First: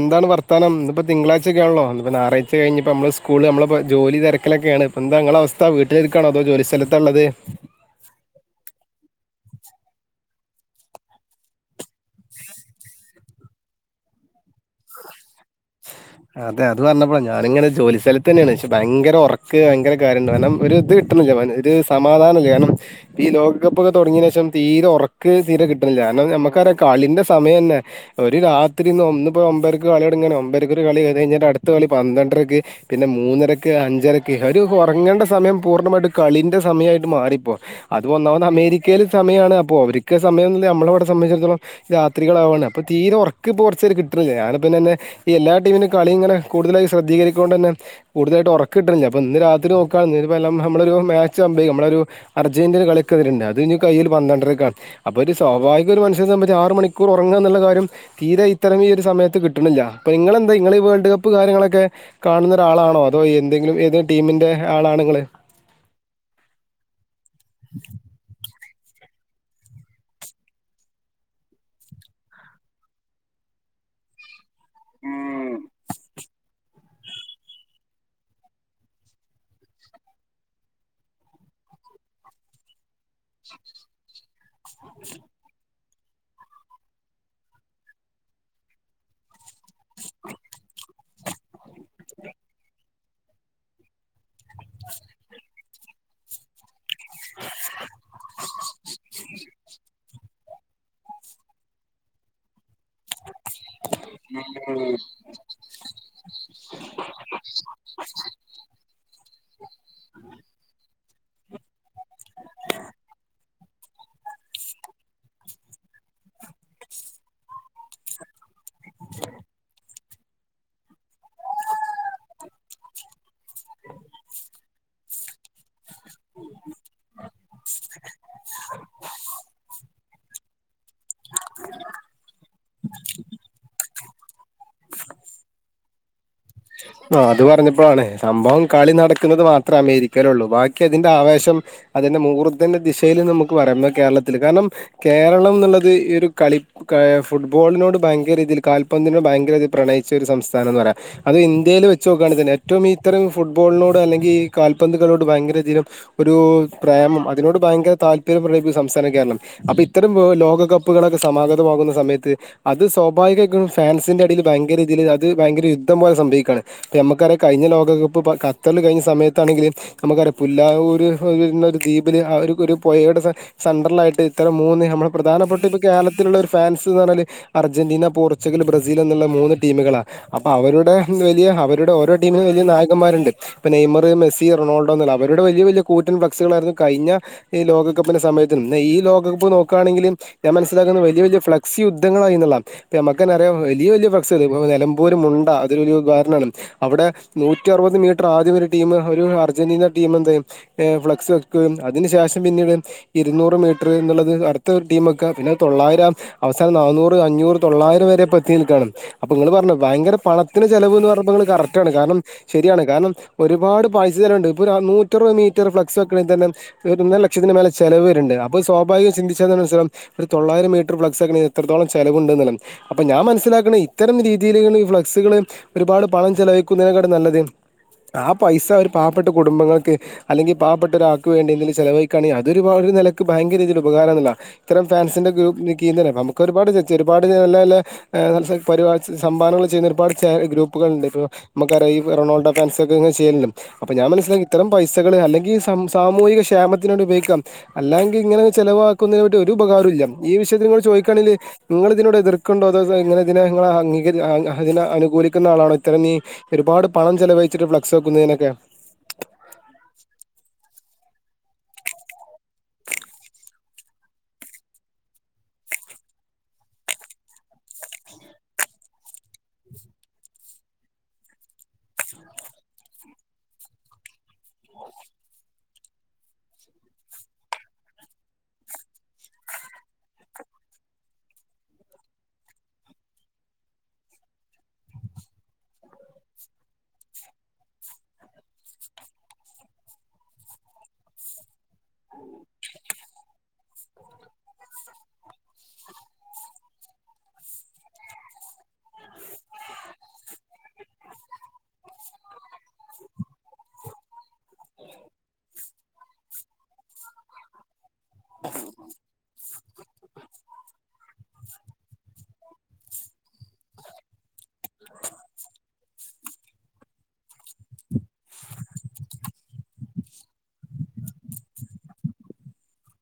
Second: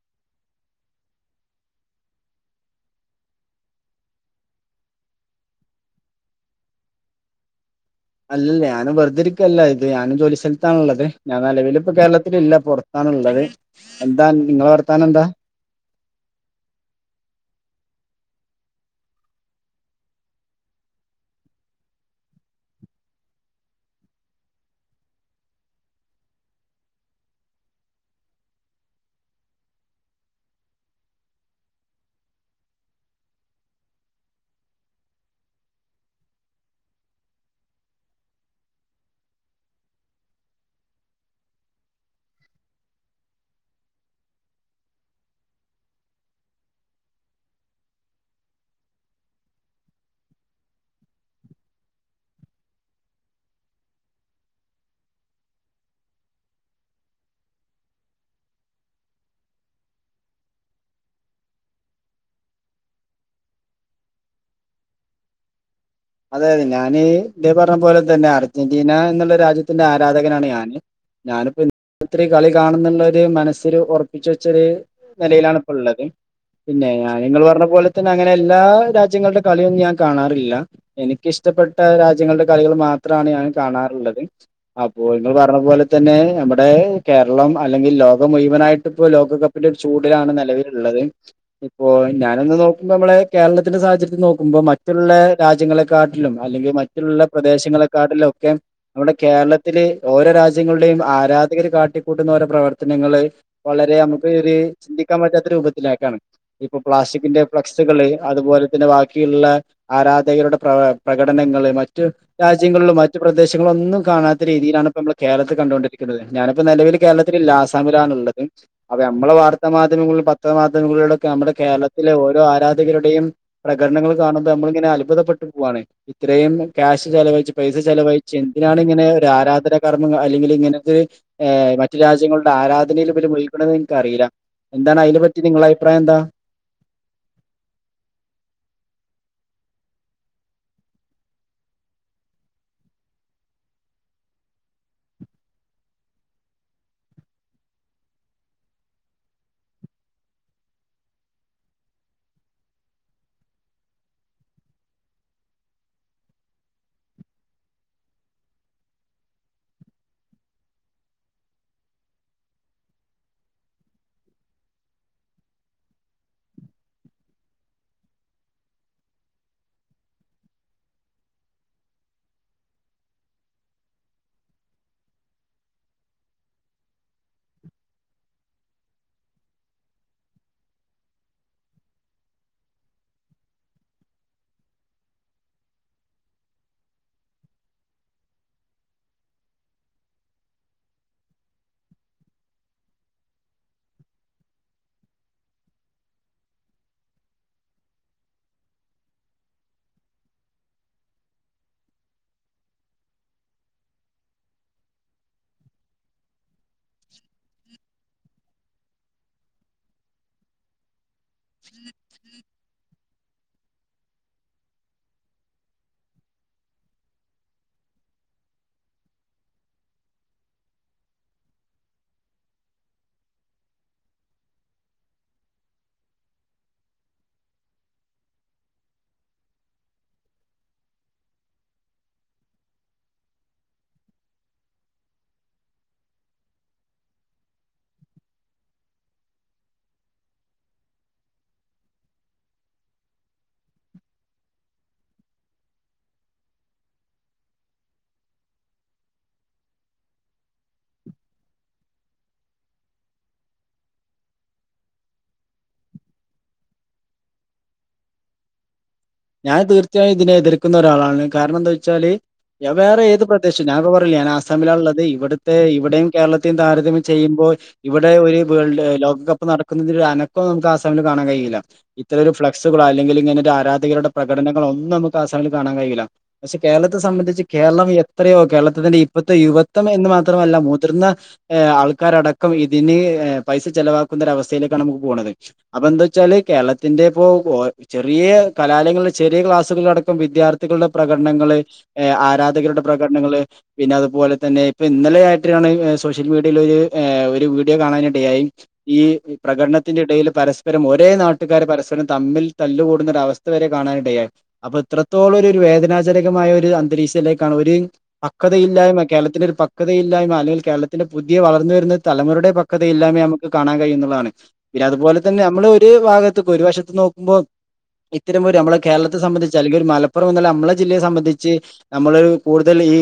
എന്താണ് വർത്താനം ഇന്നിപ്പോ തിങ്കളാഴ്ച ഒക്കെ ആണല്ലോ ഞായറാഴ്ച കഴിഞ്ഞപ്പോ നമ്മള് സ്കൂള് നമ്മള് ജോലി തിരക്കിലോക്കെയാണ് ഇപ്പോ എന്താ നിങ്ങളുടെ അവസ്ഥ വീട്ടിലിരിക്കാണോ അതോ ജോലി സ്ഥലത്തുള്ളത് അല്ലല്ല ഞാനും വെറുതെരിക്കല്ല ഇത് ഞാനും ജോലി സ്ഥലത്താണുള്ളത്. ഞാൻ നിലവിൽ ഇപ്പോ കേരളത്തിലില്ല പോറത്താണുള്ളത് എന്താ നിങ്ങളെ വർത്താന എന്താ? അതെ അത് പറഞ്ഞപ്പോഴ ഞാനിങ്ങനെ ജോലി സ്ഥലത്ത് തന്നെയാണ് പക്ഷേ ഭയങ്കര ഉറക്ക് ഭയങ്കര കാര്യണ്ട് കാരണം ഒരു ഇത് കിട്ടുന്നില്ല ഒരു സമാധാനയില്ല കാരണം ഈ ലോകകപ്പ് ഒക്കെ തുടങ്ങിയതിന് ശേഷം തീരെ ഉറക്ക് തീരെ കിട്ടണില്ല കാരണം നമ്മുക്കറിയാം കളിന്റെ സമയം തന്നെ ഒരു രാത്രിന്ന് ഒന്ന് ഒമ്പരക്ക് കളി തുടങ്ങ ഒമ്പ ഒരു കളി കഴിഞ്ഞിട്ട് അടുത്ത കളി പന്ത്രണ്ടരക്ക് പിന്നെ മൂന്നരക്ക്, അഞ്ചരക്ക് ഒരു ഉറങ്ങേണ്ട സമയം പൂർണ്ണമായിട്ട് കളീന്റെ സമയമായിട്ട് മാറിപ്പോ അത് ഒന്നാമത് അമേരിക്കയിൽ സമയമാണ് അപ്പോൾ അവർക്ക് സമയംന്ന നമ്മളെ അവിടെ സംബന്ധിച്ചിടത്തോളം രാത്രികള് ആവാണ് അപ്പൊ തീരെ ഉറക്ക് ഇപ്പ കുറച്ചൊരു കിട്ടണില്ല ഞാനിപ്പപ്പിന്നെ ഈ എല്ലാ ടീമിനും കളിയിങ്ങനെ കൂടുതായി ശ്രദ്ധികരിക്കണകൊണ്ട് തന്നെ കൂടുതായിട്ട് ഉറക്കിട്ടണില്ല അപ്പം ഇന്ന് രാത്രില് നോക്കുകാണ് ഇതിപ്പോ എല്ലാം നമ്മളൊരു മാച്ചാവുമ്പോ നമ്മളൊരു അർജന്റീന കളിക്കാരുണ്ട് അതിനി കളി പന്ത്രണ്ടരക്കാണ് അപ്പോൾ ഒരു സ്വാഭാവികം ഒരു മനുഷ്യനെ സംബന്ധിച്ച് ആറ് മണിക്കുറ് ഉറങ്ങാ എന്നുള്ള കാര്യം തീരെ ഇത്തരം ഈ ഒരു സമയത്ത് കിട്ടണില്ല അപ്പൊ നിങ്ങളെന്താ നിങ്ങള് ഈ വേൾഡ് കപ്പ് കാര്യങ്ങളൊക്കെ കാണുന്ന ഒരാളാണോ അതോ എന്തെങ്കിലും ഏതെ ടീമിന്റെ ആളാണോ നിങ്ങള് അതെ അതെ ഞാന് ഇതേ പറഞ്ഞ പോലെതന്നെ അർജ അർജന്റീന എന്നുള്ള രാജ്യത്തിന്റെ ആരാധകനാണ് ഞാന് ഞാനിപ്പോ ഇ രാത്രി കളി കാണുന്നുള്ളൊരു മനസ്സില് ഉറപ്പിച്ച് ച്ചരു നിലയിലാണ് ഇപ്പോ ഉള്ളത് പിന്നെ ഞാൻ നിങ്ങൾ പറഞ്ഞ പോലെ തന്നെ അങ്ങനെ എല്ലാ രാജ്യങ്ങളുടെ കളിയൊന്നും ഞാൻ കാണാറില്ല എനിക്കിഷ്ടപ്പെട്ട രാജ്യങ്ങളുടെ കളികൾ മാത്രമാണ് ഞാൻ കാണാറുള്ളത് അപ്പോ ഇങ്ങള് പറഞ്ഞ പോലെ തന്നെ നമ്മുടെ കേരളം അല്ലെങ്കിൽ ലോകം മുയുവനായിട്ടിപ്പോ ലോകകപ്പിന്റെ ചൂടിലാണ് നിലവിലുള്ളത് ഇപ്പോ ഞാനൊന്നു നോക്കുമ്പോ നമ്മുടെ കേരളത്തിന്റെ സാഹചര്യത്തിൽ നോക്ക് മുമ്പ് മറ്റുള്ള രാജ്യങ്ങളെ കാട്ടിലും അല്ലെങ്കിൽ മുള്ള പ്രദേശങ്ങളെക്കാട്ടിലും ഒക്കെ നമ്മുടെ കേരളത്തില് ഓരോ രാജ്യങ്ങളുടെേയും ആരാധകര് കാട്ടിക്കൂട്ടുന്നഓരോ പ്രവർത്ത നങ്ങൾ വളരെ നമുക്ക് ചിന്തിക്കാൻ പറ്റാത്ത രൂപത്തിലക്കാണ് ഇപ്പൊ പ്ലാസ്റ്റിക്കിന്റെ ഫ്ലക്സുകള് അതുപോലെ തന്നെ ബാക്കിയുള്ള ആരാധകരുടെ പ്ര പ്രകടനങ്ങൾ മറ്റു രാജ്യങ്ങളിലും മറ്റ പ്രദേശ റ്റ്ങ്ങളൊന്നും കാണാത്ത രീതിയിലാണ് ഇപ്പോ നമ്മൾ കേരളത്തി കണ്ടുകൊണ്ടിരിക്കുന്നത്. ഞാനിപ്പോ നിലവിൽ കേരളത്തില് ല്ല ആസാമിലാണുള്ളത് അപ നമ്മളെ വാർത്താ മാധ്യമങ്ങളും പത്രമാധ്യമങ്ങളുടെ നമ്മുടെ കേരളത്തിലെ ഓരോ ആരാധകരുടെയും പ്രകടനങ്ങൾ കാണുമ്പോ നമ്മളിങ്ങനെ അത്ഭുതപ്പെട് പോവാണേ ഇത്രയും ക്യാഷ് ചെലവയിച്ച് പൈസ ചെലവയിച്ച് എന്തിനാണിങ്ങനെ ഒരു ആരാധന കർ [unintelligible] അല്ലെങ്കിലിങ്ങനെ ഇതു ഏ മറ്റു രാജ്യങ്ങളുടെ ആരാധനയിലും ഇവല് വിളിക്കണത് ക്ക് അറിയില്ല എന്താണ് അതിനെ പറ്റി നിങ്ങളഭിപ്രായെന്താ ആ അത് പറഞ്ഞപ്പഴാണ് സംഭവം കളി നടക്കുന്നത് മാത്രം അമേരിക്കേലൊള്ളൂ ബാക്കി അതിന്റെ ആവേശം അതിന്റെ മുഹൂർത്തന്റെ ദിശേല് നമുക്ക് പറയാ കേരളത്തില് കാരണം കേരളംന്ന്ള്ളത് ഈ ഒരു കളി ഫുട്ബോളിനോട് ഭയങ്കര ഇതിൽ കാൽപന്തിനോട് ഭയങ്കര ഇ പ്രണയിച്ച ഒരു സംസ്ഥാനംന്ന് പറയാ അത് ഇന്ത്യേല് വെച്ച് നോക്കാണെങ്കി തന്നെ ഏറ്റവും ഇത്തരം ഫുട്ബോളിനോട് അല്ലെങ്കി കാൽപന്തുകളോട് ഭയങ്കരധികം ഒരു പ്രേമം അതിനോട് ഭയങ്കര താല്പര്യം ഒരു സംസ്ഥാന കേരളം അപ്പം ഇത്തരം ലോകകപ്പുകളൊക്കെ സമാഗതമാകുന്ന സമയത്ത് അത് സ്വാഭാവികമായിട്ടും ഫാൻസിന്റെടെല് ഭയങ്കരതില് അത് ഭയങ്കര ഇഷ്ടം പോലെ സംഭവിക്കാണ് നമുക്കറിയാം കഴിഞ്ഞ ലോകകപ്പ് കത്തറില് കഴിഞ്ഞ സമയത്താണെങ്കിലും നമുക്കറിയാം പുല്ലാവൂര് ഒരു ന്ന ദ്വീപില് ആ ഒരു ഒരു പുയയുടെ സെന്ററിലായിട്ട് ഇത്തരം മൂന്ന് നമ്മൾ പ്രധാനപ്പെട്ട ഇപ്പ കേരളത്തിലുള്ള ഒരു ഫാൻസ് ന്ന് പറഞ്ഞാല് അർജന്റീന, പോർച്ചുഗൽ, ബ്രസീൽ ന്നുള്ള മൂന്ന് ടീമുകളാണ് അപ്പോ അവരുടെ വെല്യ അവരുടെ ഓരോ ടീമിനും വെല്യ നായകന്മാര്ണ്ട് ഇപ്പോ നെയ്മർ, മെസ്സി, റൊണാൾഡോ ന്ന്ള്ള അവരുടെ വെല്യ വെല്യ കൂറ്റൻ ഫ്ളക്സുകളായിരുന്നു കഴിഞ്ഞ ഈ ലോകപ്പിന് സമയത്ത് ന്ന ഈ ലോകപ്പ് നോക്കാണെങ്കില് ഞാൻ മനസ്സിലാക്കുന്ന വെല്യ വെല്യ ഫ്ലക്സി യുദ്ധങ്ങളായിന്ന് ള്ള ഇപ്പ നമ്മക്കറിയ വല്യ വല്യ ഫ്ലക്സ് നെലമ്പൂ മുണ്ട അതിനൊരു ഉദാരനാണ് അവിടെ നൂറ്ററുപത് മീറ്റർ ആദ്യം ഒരു ടീം ഒരു അർജന്റീന ടീം എന്തെയ്യും ഏ ഫ്ലക്സ് വെക്കുകയും അതിന് ശേഷം പിന്നീട് ഇരുന്നൂറ് മീറ്റർ ന്നുള്ളത് അടുത്ത ടീമൊക്കെ പിന്നെ തൊള്ളായിരം അവസാനം നാന്നൂറ് അഞ്ഞൂറ് തൊള്ളായിരം വരെ പറ്റ ത്തിൽ കാണും അപ്പൊ ങ്ങള് പറഞ്ഞോ ഭയങ്കര പണത്തിന് ചെലവ് ന്ന് പറ പ്പൊ ങ്ങള് കറക്റ്റാണ് കാരണം ശെരിയാണ് കാരണം ഒരുപാട് പൈസ ചെലവ്ണ്ട് ഇപ്പോ നൂറ്ററപത് മീറ്റർ ഫ്ലക്സ് വെക്കണെങ്കിത്തെന്നെ ഒന്നര ലക്ഷത്തി മേലെ ചെലവ് വെര്ണ് ണ്ട് അപ്പൊ സ്വാഭാവികം ചിന്തിച്ചാത്തെന്നെ മനസ്സിലാവും ഒരു തൊള്ളായിരം മീറ്റർ ഫ്ളക്സ് വെക്കണെങ്കി എത്രത്തോളം ചെലവ്ണ്ട് ന്ന്ള്ളത് അപ്പ ഞാൻ മനസ്സിലാക്കണത് ഇത്തരം രീ ഈ രീതി ഈ ഫ്ലക്സുകള് ഒരുപാട് പണം ചെലവഴിക്കുന്നതിനേക്കാട്ടും നല്ലത് ആ പൈസ ഒരു പാവപ്പെട്ട കുടുംബങ്ങക്ക് അല്ലെങ്കിൽ പാവപ്പെട്ട ഒരാൾക്ക് വേണ്ടി എന്തെലും ചെലവഴിക്കാണെങ്കിൽ അതൊ ഒരു നിലക്ക് ഭയങ്കര രീതിയിൽ ഉപകാരന്ന്ള്ളതാ ഇത്തരം ഫാൻസിന്റെ ഗ്രൂപ്പ് [unintelligible] നമുക്കൊരുപാട് ചച്ച ഒരുപാട് നല്ല നല്ലെ ഫാ ൻസ് സംഭാവനകൾ ചെയ്യുന്ന ഒരുപാട് ഗ്രൂപ്പുകൾണ്ട് ഇപ്പോ നമുക്കറിയ റൊണാൾഡോ ഫാൻസോക്കെങ്ങനെ ചെയ്യലണ്ട് അപ്പൊ ഞാൻ മനസ്സില ഇത്തരം പൈസകള് അല്ലെങ്കി ഈ സാമൂഹിക ക്ഷേമത്തിനോട് ഉപയോഗിക്കാം അല്ലെങ്കിൽ ഇങ്ങനെ ചെലവാക്കുന്നതിനെ പറ്റി ഒരു ഉപകാരുല്ല ഈ ട് ചോയ്ക്കാണെങ്കിൽ ങ്ങള് ഇതിനോട് എതിർ ക്ക്ണ്ടോ അതോ ങ്ങനെ തിനെ അംഗീക എനി അതിനെ അനുകൂലിക്കുന്ന ആളാണോ ഇത്തരം നീ ഒരുപാട് പണം ചെലവഴിച്ചിട്ട് ഫ്ളക്സ് വെക്കുന്നതിനൊക്കെ ഞാൻ തീർച്ചയായും ഇതിനെ എതിർക്കുന്ന ഒരാളാണ് കാരണം എന്താ വെച്ചാല് ഞാ വേറെ ഏത് പ്രദേശം ഞാനൊക്കെ പറഞ്ഞില്ലെ ഞാൻ ആസാമിലാ ള്ളത് ഇവിടുത്തെ ഇവിടെയും കേരളത്തെയും താരതമ്യം ചെയ്യുമ്പോൾ ഇവിടെ ഒരു വേൾഡ് ലോകകപ്പ് നടക്കുന്നതി ഒരു അനക്കം നമുക്ക് ആസാമിൽ കാണാൻ കഴിയില്ല ഇത്തരം ഒരു ഫ്ലെക്സുകൾ അല്ലെങ്കിൽ ഇങ്ങനെ ഒരു ആരാധകരുടെ പ്രകടനങ്ങളൊന്നും നമുക്ക് ആസാമിൽ കാണാൻ കഴിയില്ല പക്ഷെ കേരളത്തെ സംബന്ധിച്ച് കേരളം എത്രയോ കേരളത്തിത്തിന്റെ ഇപ്പഴത്തെ യുവത്വം എന്ന് മാത്രമല്ല മുതിർന്ന ആൾക്കാരടക്കം ഇതിന് പൈസ ചെലവാക്കുന്നരവസ്ഥയിലേക്കാണ് നമുക്ക് പോണത് അപ്പ എന്താ വെച്ചാല് കേരളത്തിന്റെ ഇപ്പോ ചെറിയ കലാലയങ്ങള് ചെറിയ ക്ലാസ്സുകളിലടക്കം വിദ്യാർത്ഥികളുടെ പ്രകടനങ്ങൾ ഏഹ് ആരാധകരുടെ പ്രകടനങ്ങൾ പിന്നെ അതുപോലെ തന്നെ ഇപ്പൊ ഇന്നലെ ആയിട്ടാണ് ഏഹ് സോഷ്യൽ മീഡിയയിൽ ഏഹ് ഒരു വീഡിയോ കാണാനിടയായി ഈ പ്രകടനത്തിന്റെ ഇടയിൽ പരസ്പരം ഒരേ നാട്ടുകാർ പരസ്പരം തമ്മിൽ തല്ലുകൂടുന്നൊര അവസ്ഥ വരെ കാണാനിടയായി അപ്പൊ ഇത്രത്തോളം ഒരു വേദനാജനകമായ ഒരു അന്തരീക്ഷേ ഒരു പക്തയില്ലായ്മ കേരളത്തിന്റെ ഒരു പക്തയില്ലായ്മ അല്ലെങ്കിൽ കേരളത്തിന്റെ പുതിയ വളർന്ന വരുന്ന തലമുറയുടെ പക്തയില്ലായ്മ നമുക്ക് കാണാൻ കഴിയുന്നുള്ളതാണ് പിന്നെ അതുപോലെ തന്നെ നമ്മള് ഒരു ഭാഗത്ത ഒരു വശത്ത് നോക്കുമ്പോ [unintelligible] പോല നമ്മള കേരളത്തെ സംബന്ധിച്ച് അല്ലെങ്കിൽ ഒരു മലപ്പുറം [unintelligible] നമ്മളെ ജില്ലയ സംബന്ധിച്ച് നമ്മളൊ കൂടുതൽ ഈ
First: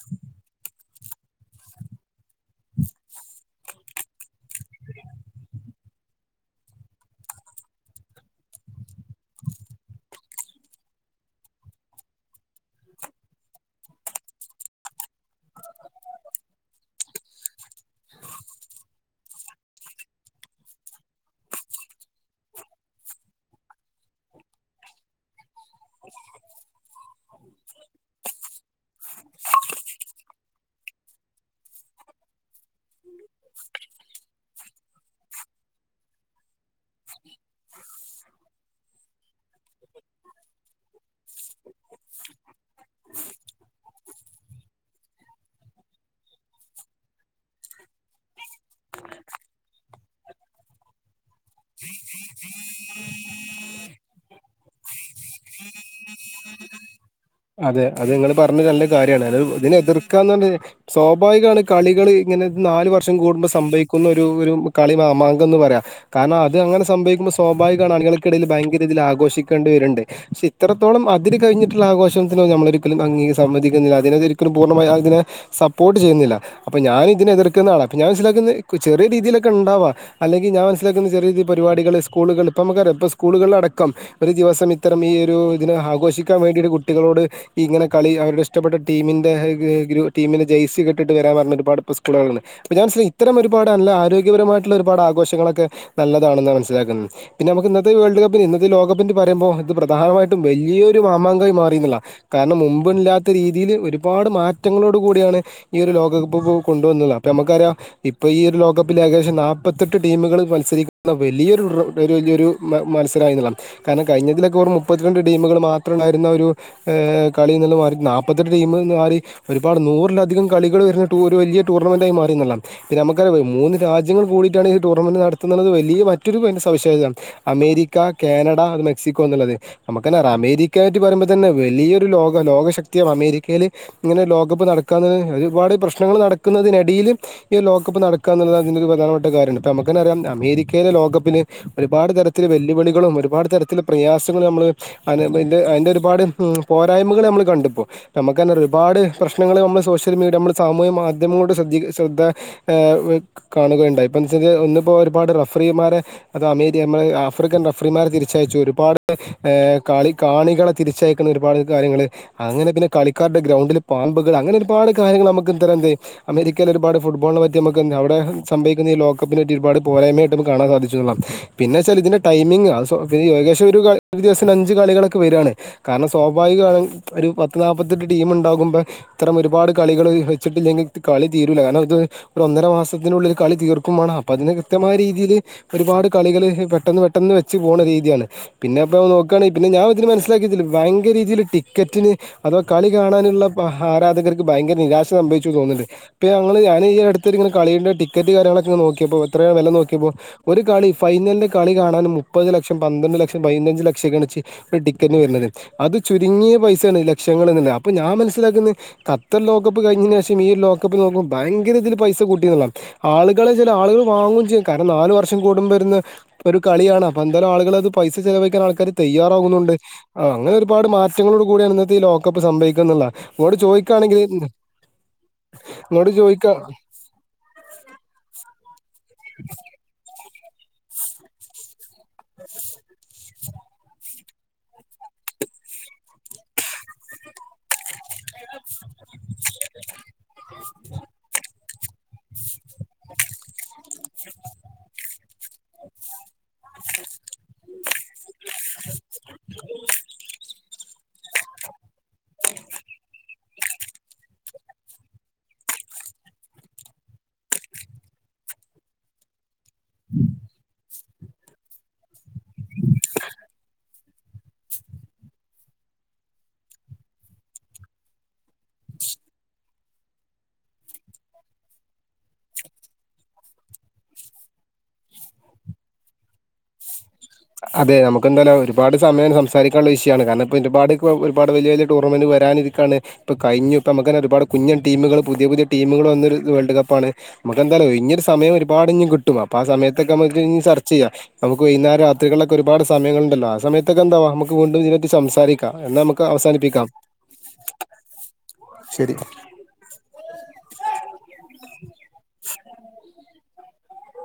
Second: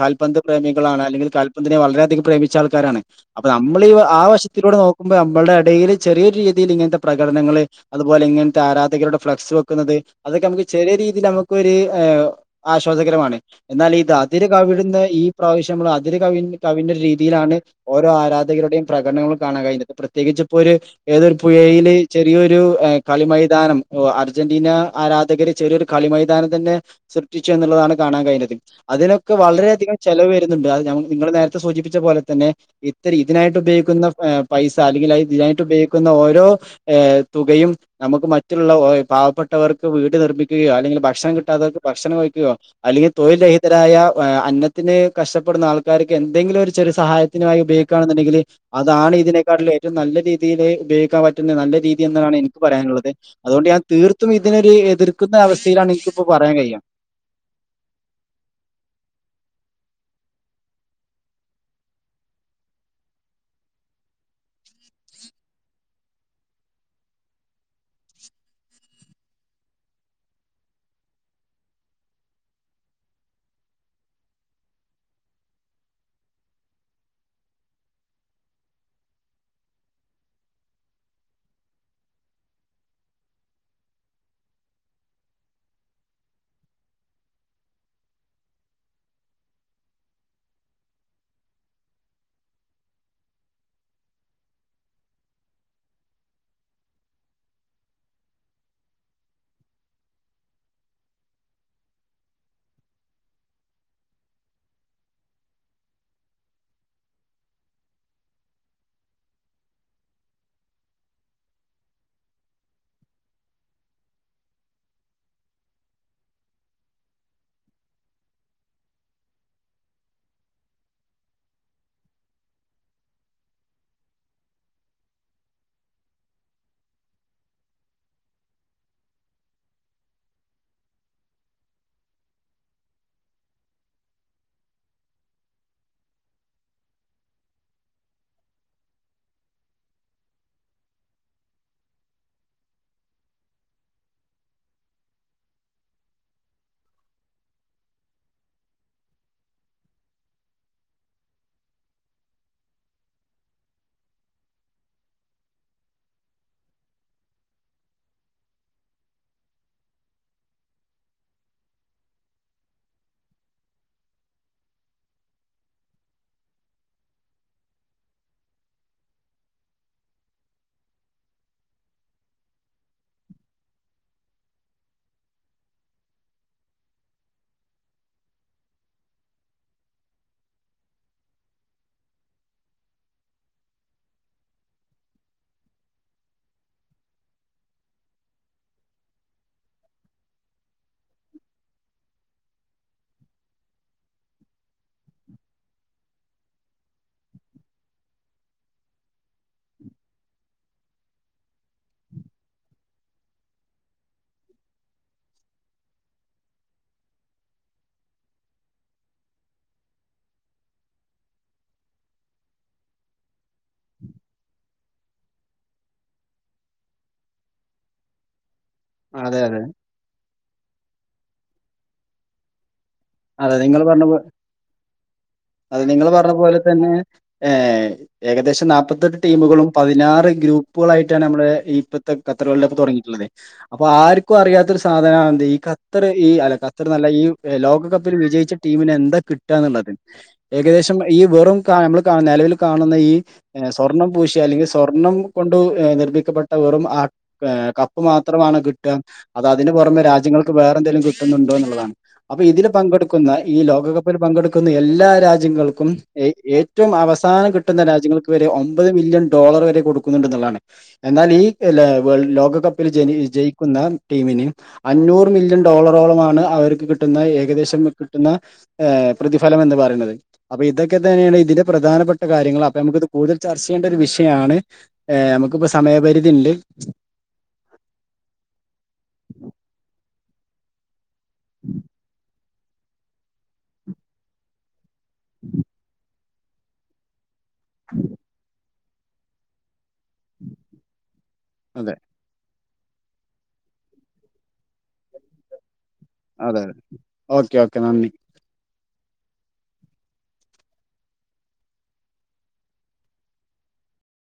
കാൽ പന്തു പ്രേമികളാണ് അല്ലെങ്കിൽ കാൽപന്തിനിനെ വളരെയധികം പ്രേമിച്ച ആൾക്കാരാണ് അപ്പൊ നമ്മൾ ഈ ആ വശത്തിലൂടെ നോക്കുമ്പോൾ നമ്മള ഇടയിൽ ചെറിയൊരു രീതിൽ ഇങ്ങനത്തെ പ്രകടനങ്ങള് അതുപോലെ ഇങ്ങനത്തെ ആരാധകരുടെ ഫ്ലെക്സ് വെക്കുന്നത് അതൊക്കെ നമുക്ക് ചെറിയ രീതിയിൽ നമുക്കൊരു ഏഹ് ആശ്വാസകരമാണ് എന്നാൽ ഇത് അതിര് കവിടുന്ന ഈ പ്രാവശ്യംൾ അതിര് കവി കവിഞാ രീതിയിലാണ് ഓരോ ആരാധകരുടെയും പ്രകടനങ്ങളും കാണാൻ കഴിഞ്ഞത് പ്രത്യേകിച്ചപ്പോ രു ഏതൊരു പുഴയില് ചെറിയ ഒരു കളിമൈതാനം അർജന്റീന ആരാധകരെ ചെറിയൊരു കളിമൈതാനം തന്നെ സൃഷ്ടിച്ചു എന്നുള്ളതാണ് കാണാൻ കഴിഞ്ഞത് അതിനൊക്കെ വളരെയധികം ചെലവ് വരുന്നുണ്ട് അത് ഞ നിങ്ങൾ നേരത്തെ സൂചിപ്പിച്ച പോലെ തന്നെ ഇത്ര ഇതിനായിട്ട ഉപയോഗിക്കുന്ന പൈസ അല്ലെങ്കിൽ ഇതിനായിട്ട ഉപയോഗിക്കുന്ന ഓരോ തുകയും നമുക്ക് മറ്റുള്ള പാവപ്പെട്ടവർക്ക് വീട് നിർമ്മിക്കുകയോ അല്ലെങ്കിൽ ഭക്ഷണം കിട്ടാത്തവർക്ക് ഭക്ഷണം കഴിക്കുകയോ അല്ലെങ്കിൽ തൊഴിൽ രഹിതരായ അന്നത്തിന് കഷ്ടപ്പെടുന്ന ആൾക്കാർക്ക് എന്തെങ്കിലും ഒരു ചെറിയ സഹായത്തിനുമായി ഉപയോഗിക്കുക എന്നുണ്ടെങ്കിൽ അതാണ് ഇതിനെക്കാട്ടിൽ ഏറ്റവും നല്ല രീതിയിൽ ഉപയോഗിക്കാൻ പറ്റുന്ന നല്ല രീതിയ എന്നാണ് എനിക്ക് പറയാനുള്ളത് അതൊണ്ട് ഞാൻ തീർത്തും ഇതിനൊരു എതിർക്കുന്ന അവസ്ഥയിലാണ് എനക്ക്പ്പോ പറയാൻ കഴിയാം അതെ അത് നിങ്ങൾ പറഞ്ഞത് നല്ല കാര്യണ് അത് ഇതിനെ എതിർക്കാന്ന് പറ സ്വാഭാവികമാണ് കളികള് ഇങ്ങനെ നാല് വർഷം കൂടുമ്പോൾ സംഭവിക്കുന്ന ഒരു കളി മാമാങ്കം എന്ന് പറയാ കാരണം അത് അങ്ങനെ സംഭവിക്കുമ്പോൾ സ്വാഭാവികമാണ് അണികൾക്കിടയിൽ ഭയങ്കര ഇതിൽ ആഘോഷിക്കേണ്ടി വരുണ്ട് പക്ഷെ ഇത്രത്തോളം അതിന് കഴിഞ്ഞിട്ടുള്ള ആഘോ [unintelligible] നമ്മള ഒരിക്കലും അ സംവദിക്കുന്നില്ല അതിനൊലുംപൂർണ്ണമായി അതിന സപ്പോർട്ട് ചെയ്യുന്നില്ല അപ്പ ഞാന് ഇതിനെതിർക്കുന്നതാന്നാളാ ഞാൻ മസ്സിലാക്കുന്നത് ചെറിയ രീതിയിലൊക്കെ ഇണ്ടാവാ അല്ലെങ്കിൽ ഞാൻ മനസിലുന്ന ചെറിയ രീതി പരിപാടികൾ സ്കൂളൾപ്പോൾ നമുക്കറിയാം ഇപ്പോൾ സ്കൂളുകളടക്കം ഒരു ദിവസം ഇത്തരം ഈ ഒരു ഇദിനെ ആഘോഷിക്കാൻ വേണ്ടിട്ട കു കുട്ടികളോട് ഇങ്ങനെ കളി അവരുടെഷ്ടപ്പെട്ട ടീമിന്റെ ടീമിന്റെ ജയ്‌സി ഇട്ടിട്ട് വരാൻ പറഞ്ഞ ഒരുപാട് സ്കൂളുകൾ ഞാൻ മനസില ഇത്തരം ഒരുപാട് നല്ല ആരോഗ്യപരമായിട്ടുള്ള ഒരുപാട്ഘോഷങ്ങളൊക്കെ നല്ലതാണാണ് മനസ്സിലാക്കുന്നത് പിന്നെ നമുക്ക് ഇന്നത്തെ വേൾഡ് കപ്പിന് ഇന്നത്തെ ലോകപ്പി പറയുമ്പോൾ ഇത് പ്രധാനമായിട്ടും വല്ല്യരു മാമാങ്കമായി മാറി കാരണം മുബ് ഇല്ലാത്ത രീതിയിൽ ഒരുപാട് മാറ്റങ്ങളോട് കൂടിയാണ് ഈ ഒരു ലോകകപ്പ് കൊണ്ടുവന്നത് അപ്പോം നമുക്കറിയാം ഇപ്പൾ ഈ ഒരു ലോകകപ്പിൽ ഏകദേശം നാൽപത്തെട്ട് ടീമുകൾ മത്സരിക്കുന്ന വലിയൊരു വലിയൊരു മത്സരായിരുന്നുള്ള കാരണം കഴിഞ്ഞത്തിലൊക്കെറ മുപ്പത്തിരണ്ട് ടീമുകൾ മാത്രം ഉണ്ടായിരുന്ന ഒരു ഏഹ് കളി മാ നാപ്പത്തെട്ട് ടീമന്ന് മാറി ഒരുപാട് നൂറിലധികം കളികൾ വരുന്ന ഒരു വലിയ ടൂർണമെന്റായി മാറി ഇത് നമുക്കറിയ മൂന്ന് രാജ്യങ്ങൾ കൂടിയിട്ടാണ് ഈ ടൂർണമെന്റ് നടത്തത് വല്യ രു മറ്റൊരു സവിശേഷത അമേരിക്ക കാനഡ അ മെക്സിക്കോ എന്നുള്ളത് നമുക്ക ന്നെ അറിയാം അമേരിക്കായിട്ട് പറയുമ്പോ തന്നെ വലിയൊരു ലോക ലോകശക്തിയാാണ് അമേരിക്കയിൽ ഇങ്ങനെ ലോകകപ്പ് നടക്കാ ഒരുപാട് പ്രശ്നങ്ങൾ നടക്കുന്നതിനിടിയിൽ ഈ ലോകകപ്പ് നടക്കുക എന്നുള്ളതാണ് അതിൻ്റെ ഒരു പ്രധാനപ്പെട്ട കാര്യണ്ട് ഇപ്പോൾ നമുക്ക തന്നെ അറിയാം അമേരിക്കയിലെ ലോകകപ്പിന് ഒരുപാട് തരത്തിലെ വെല്ലുവിളികളും ഒരുപാട് തരത്തിലൽ പ്രയാസങ്ങളും നമ്മൾ അതിൻ്റെ ഒരു ഒരുപാട് പോരായ്മകൾ നമ്മൾ കണ്ടിപ്പോൾ നമുക്ക് തന്നെ ഒരുപാട് പ്രശ്നങ്ങൾ നമ്മൾ സോഷ്യൽ മീഡിയ നമ്മൾ സാമൂഹ്യ മാധ്യമങ്ങളോട് ശ്രദ്ധ ശ്രദ്ധ ഏഹ് കാണുകയുണ്ടായി ഇപ്പോഴ വെച്ചാൽ ഒന്നിപ്പോൾ ഒരുപാട് റഫറിമാരെ അത് അമേ ആഫ്രിക്കൻ റഫറിമാരെ തിരിച്ചയച്ചു ഒരുപാട് കളി കാണികളെ തിരിച്ചയക്കുന്ന ഒരുപാട് കാര്യങ്ങള് അങ്ങനെ പിന്നെ കളിക്കാരുടെ ഗ്രൗണ്ടിൽ പാമ്പുകൾ അങ്ങനെ ഒരുപാട് കാര്യൾ നമുക്ക് ഇന്ന തം എന്ത അമേരിക്കയിൽ ഒരുപാട് ഫുഡ്ബോളിനെ പറ്റി നമുക്ക് എഹ് അവിടെ സംഭവിക്കുന്ന ഈ ലോക്കപ്പിനെറ്റ ഒരുപാട് പോരായ്മട നുമു ക്ക് കാണാൻ സാധിച്ചത പിന്ന വെച്ചൽ ഇതിൻന്റെ ടൈമിംഗങ് പി ഏകശം ഒരു ദിവസം അഞ്ച് കളൊക്കെ വരിയാണ് കാരണം സ്വാഭാവിക ഒരു പത്ത് നാല്പത്തെട്ട് ടീം ഇണ്ടാകുമ്പോ ഇത്തരം ഒരുപാട് കളികൾ വെച്ചിട്ടില്ലെങ്കിൽ കളി തീരൂല്ല കാരണം ഇത് ഒരു ഒന്നര മാസത്തിനുള്ള ഒരു കളി തീർക്കും മാണം അപ്പൊ അതിന് കൃത്യമായ രീതിയിയില് ഒരുപാട് കളികള് പെട്ടെന്ന് പെട്ടെന്ന് വെച്ച് പോണ രീതിയാണ് പിന്നെ ഇപ്പോ നോക്കുകയാണെങ്കിൽ പിന്നെ ഞാൻ ഇതിന് മന ഭയങ്ക രീതിയിൽ ടിക്കറ്റിന് അഥവാ കളി കാണാനുള്ള ആരാധകർക്ക് ഭയങ്ക നിരാശ സംഭവിച്ചു തോന്നുന്നുണ്ട് ഇപ്പോ ഞങ്ങള് ഞൻ ഈ അടുത്ത് ഇങ്ങന കളിയുണ്ട് ടിക്കറ്റ് കാര്യങ്ങളൊക്കെ നോക്കിയപ്പോൾ എത്രയ വില നോക്കിയപ്പോൾ ഒരു കളി ഫൈനലിന്റെ കളി കാണാനൻ മുപ്പത് ലക്ഷം പന്ത്രണ്ട് ലക്ഷം പതിനഞ്ചച് ലക്ഷംക്കെണച്ച് ഒരു ടി വരുന്നത് അത് ചുരുങ്ങിയ പൈസയാണ് ലക്ഷങ്ങ അപ്പൊ ഞാൻ മനസ്സിലാക്കുന്നത് ഖത്തർ ലോകകപ്പ് കഴിഞ്ഞതിനന് ശേഷം ഈ ലോകകപ്പ് നോക്കുമ്പോ ഭങ്കര ഇതിൽ പൈസ കൂട്ടി ആൾ ചില ആുകൾ വാങ്ങും ചെയ്യും ക ഇ നാല് വർഷം കൂടുമ്പോര്ന്ന് ഒരു കളിയാണ് അപ്പന്തെലു ആളുകള് അത് പൈസ ചെലവയ്‌ക്കാ ആ ക്കാര് അതെ അതെ തയ്യറാവുന്നുണ്ട് ആ അങ്ങനെ ഒരുപാട് മാറ്റങ്ങളോട് കൂടാണ് ഇന്നത്തെ ഈ ലോകപ്പ് സംഭവി അതെ തെ ങ്ങള് പർഞ്ഞ പൊ അതെ നിങ്ങള് ഇങ്ങോട് പർഞ്ഞ ചോദിക്ക പോലെ തന്നെ ഏ ഏകദേശം നാപത്തെട്ട് ടീമുകളും പതിനാറ് ഗ്രൂപ്പുകളായിട്ടാണ് നമ്മുടെ ഇപ്പത്തെ ഖത്തറ് വേൾടപ്പ്‌ തൊടങ്ങിയിട്ട്ള്ളത്. അപ്പൊ ആർക്കും അറിയാത്തൊരു സാധനാന്തെ ഈ ഖത്തറ് ഈ അല ഖത്തറ് നല്ല എ ലോകകപ്പ് പ്പ്‌ല് വിജയിച്ച ടീമിന് എന്താ കിട്ട ന്ന്ള്ളത്. ഏകദേശം ഈ വെറും കാ നമ്മൾ കാ നെലവില് കാണുന്ന ഈ എ സ്വർണ്ണം പൂശിയ അല്ലെങ്കി സ്വർണം കൊണ്ട് നിർമ്മിക്കപ്പെ അഹ് വെറും അ എ കപ്പ് മാത്രമാണ് കിട്ട. അത് അതിന്റെ പുറമെ രാജ്യങ്ങൾക്ക് വേ പ്പന്തേലും കിട്ടുന്നുണ്ടോ ന്നുള്ളതാണ്. അപ്പൊ ഇതില പങ്കെടുക്കുന്ന ഈ ലോകകപ്പിൽ പങ്കെടുക്കുന്ന എല്ലാ രാജ്യങ്ങൾക്കും ഏ ഏറ്റവും അവസാനം കിട്ടുന്ന രാജ്യങ്ങൾക്ക് വരെ ഒമ്പത് മില്യൺ ഡോളർ വരെ കൊടുക്കുന്നുണ്ട് ന്നുള്ളാണ്. എന്നാൽ ഈ എ ലെ വേൾഡ് ലോകകപ്പിൽ ജനി ജയിക്കുന്ന ടീമിന് അഞ്ഞൂറ് മില്യൺ ഡോളറോളമാണ് അവർക്ക് കിട്ടുന്ന ഏകദേശ ട്ടുന്ന ഏ പ്രതിഫലം എന്ന് പറയുന്നത്. അപ്പൊ ഇതൊക്കെ തന്നെയാണ് ഇതിന്റെ പ്രധാനപ്പെട്ട കാര്യങ്ങൾ അപ്പൊ നമുക്ക് ഇത് കൂടുതൽ ചർചെയ്യേണ്ട ഒരു വിഷയാണ് ഏ നമുക്കിപ്പോ സമയപരിധിണ്ട് അതെ നമുക്ക് എന്താല ഒരുപാട് സമയം സംസാരിക്കാനുള്ള വിഷയാണ്. കാരണം ഇപ്പൊ ഒരുപാട് പ്പം ഒരുപാട് വല്ല്യോല് ടൂർമെന്റ് വെ ട്ടാനിരിക്കാണ് ഇപ്പൊ കയ്ഞ് പ മ്മക്കെന്നെ ഒരുപാട് കുഞ് തീമുകൾ പുതിയ പുതിയ ടീമുകളൊന്നൊരു ത് വേൾഡ് കപ്പാണ് നമുക്കെന്താലോ ഇഞ്ഞൊരു സമയഒരു പാട് ഞ്ഞും കിട്ടു അപ്പ ആ സമയത്തൊക്കെ നമക്ക്ൻ സർച്ച് ചെയ്യാ നമുക് അതെ വെയ്ന്നേര ഒക്കെ ഒരുപാട് സമയങ്ങള്ണ്ടല്ലൊ ആ സയത്തൊക്കെ എന്താവാ അമ്മക്ക് വീണ്ടും ഇതിനെ പറ്റി സംസാരിക്കാ അതെ അതെ ഓക്കെ ഓക്കെ നന്ദി ശരി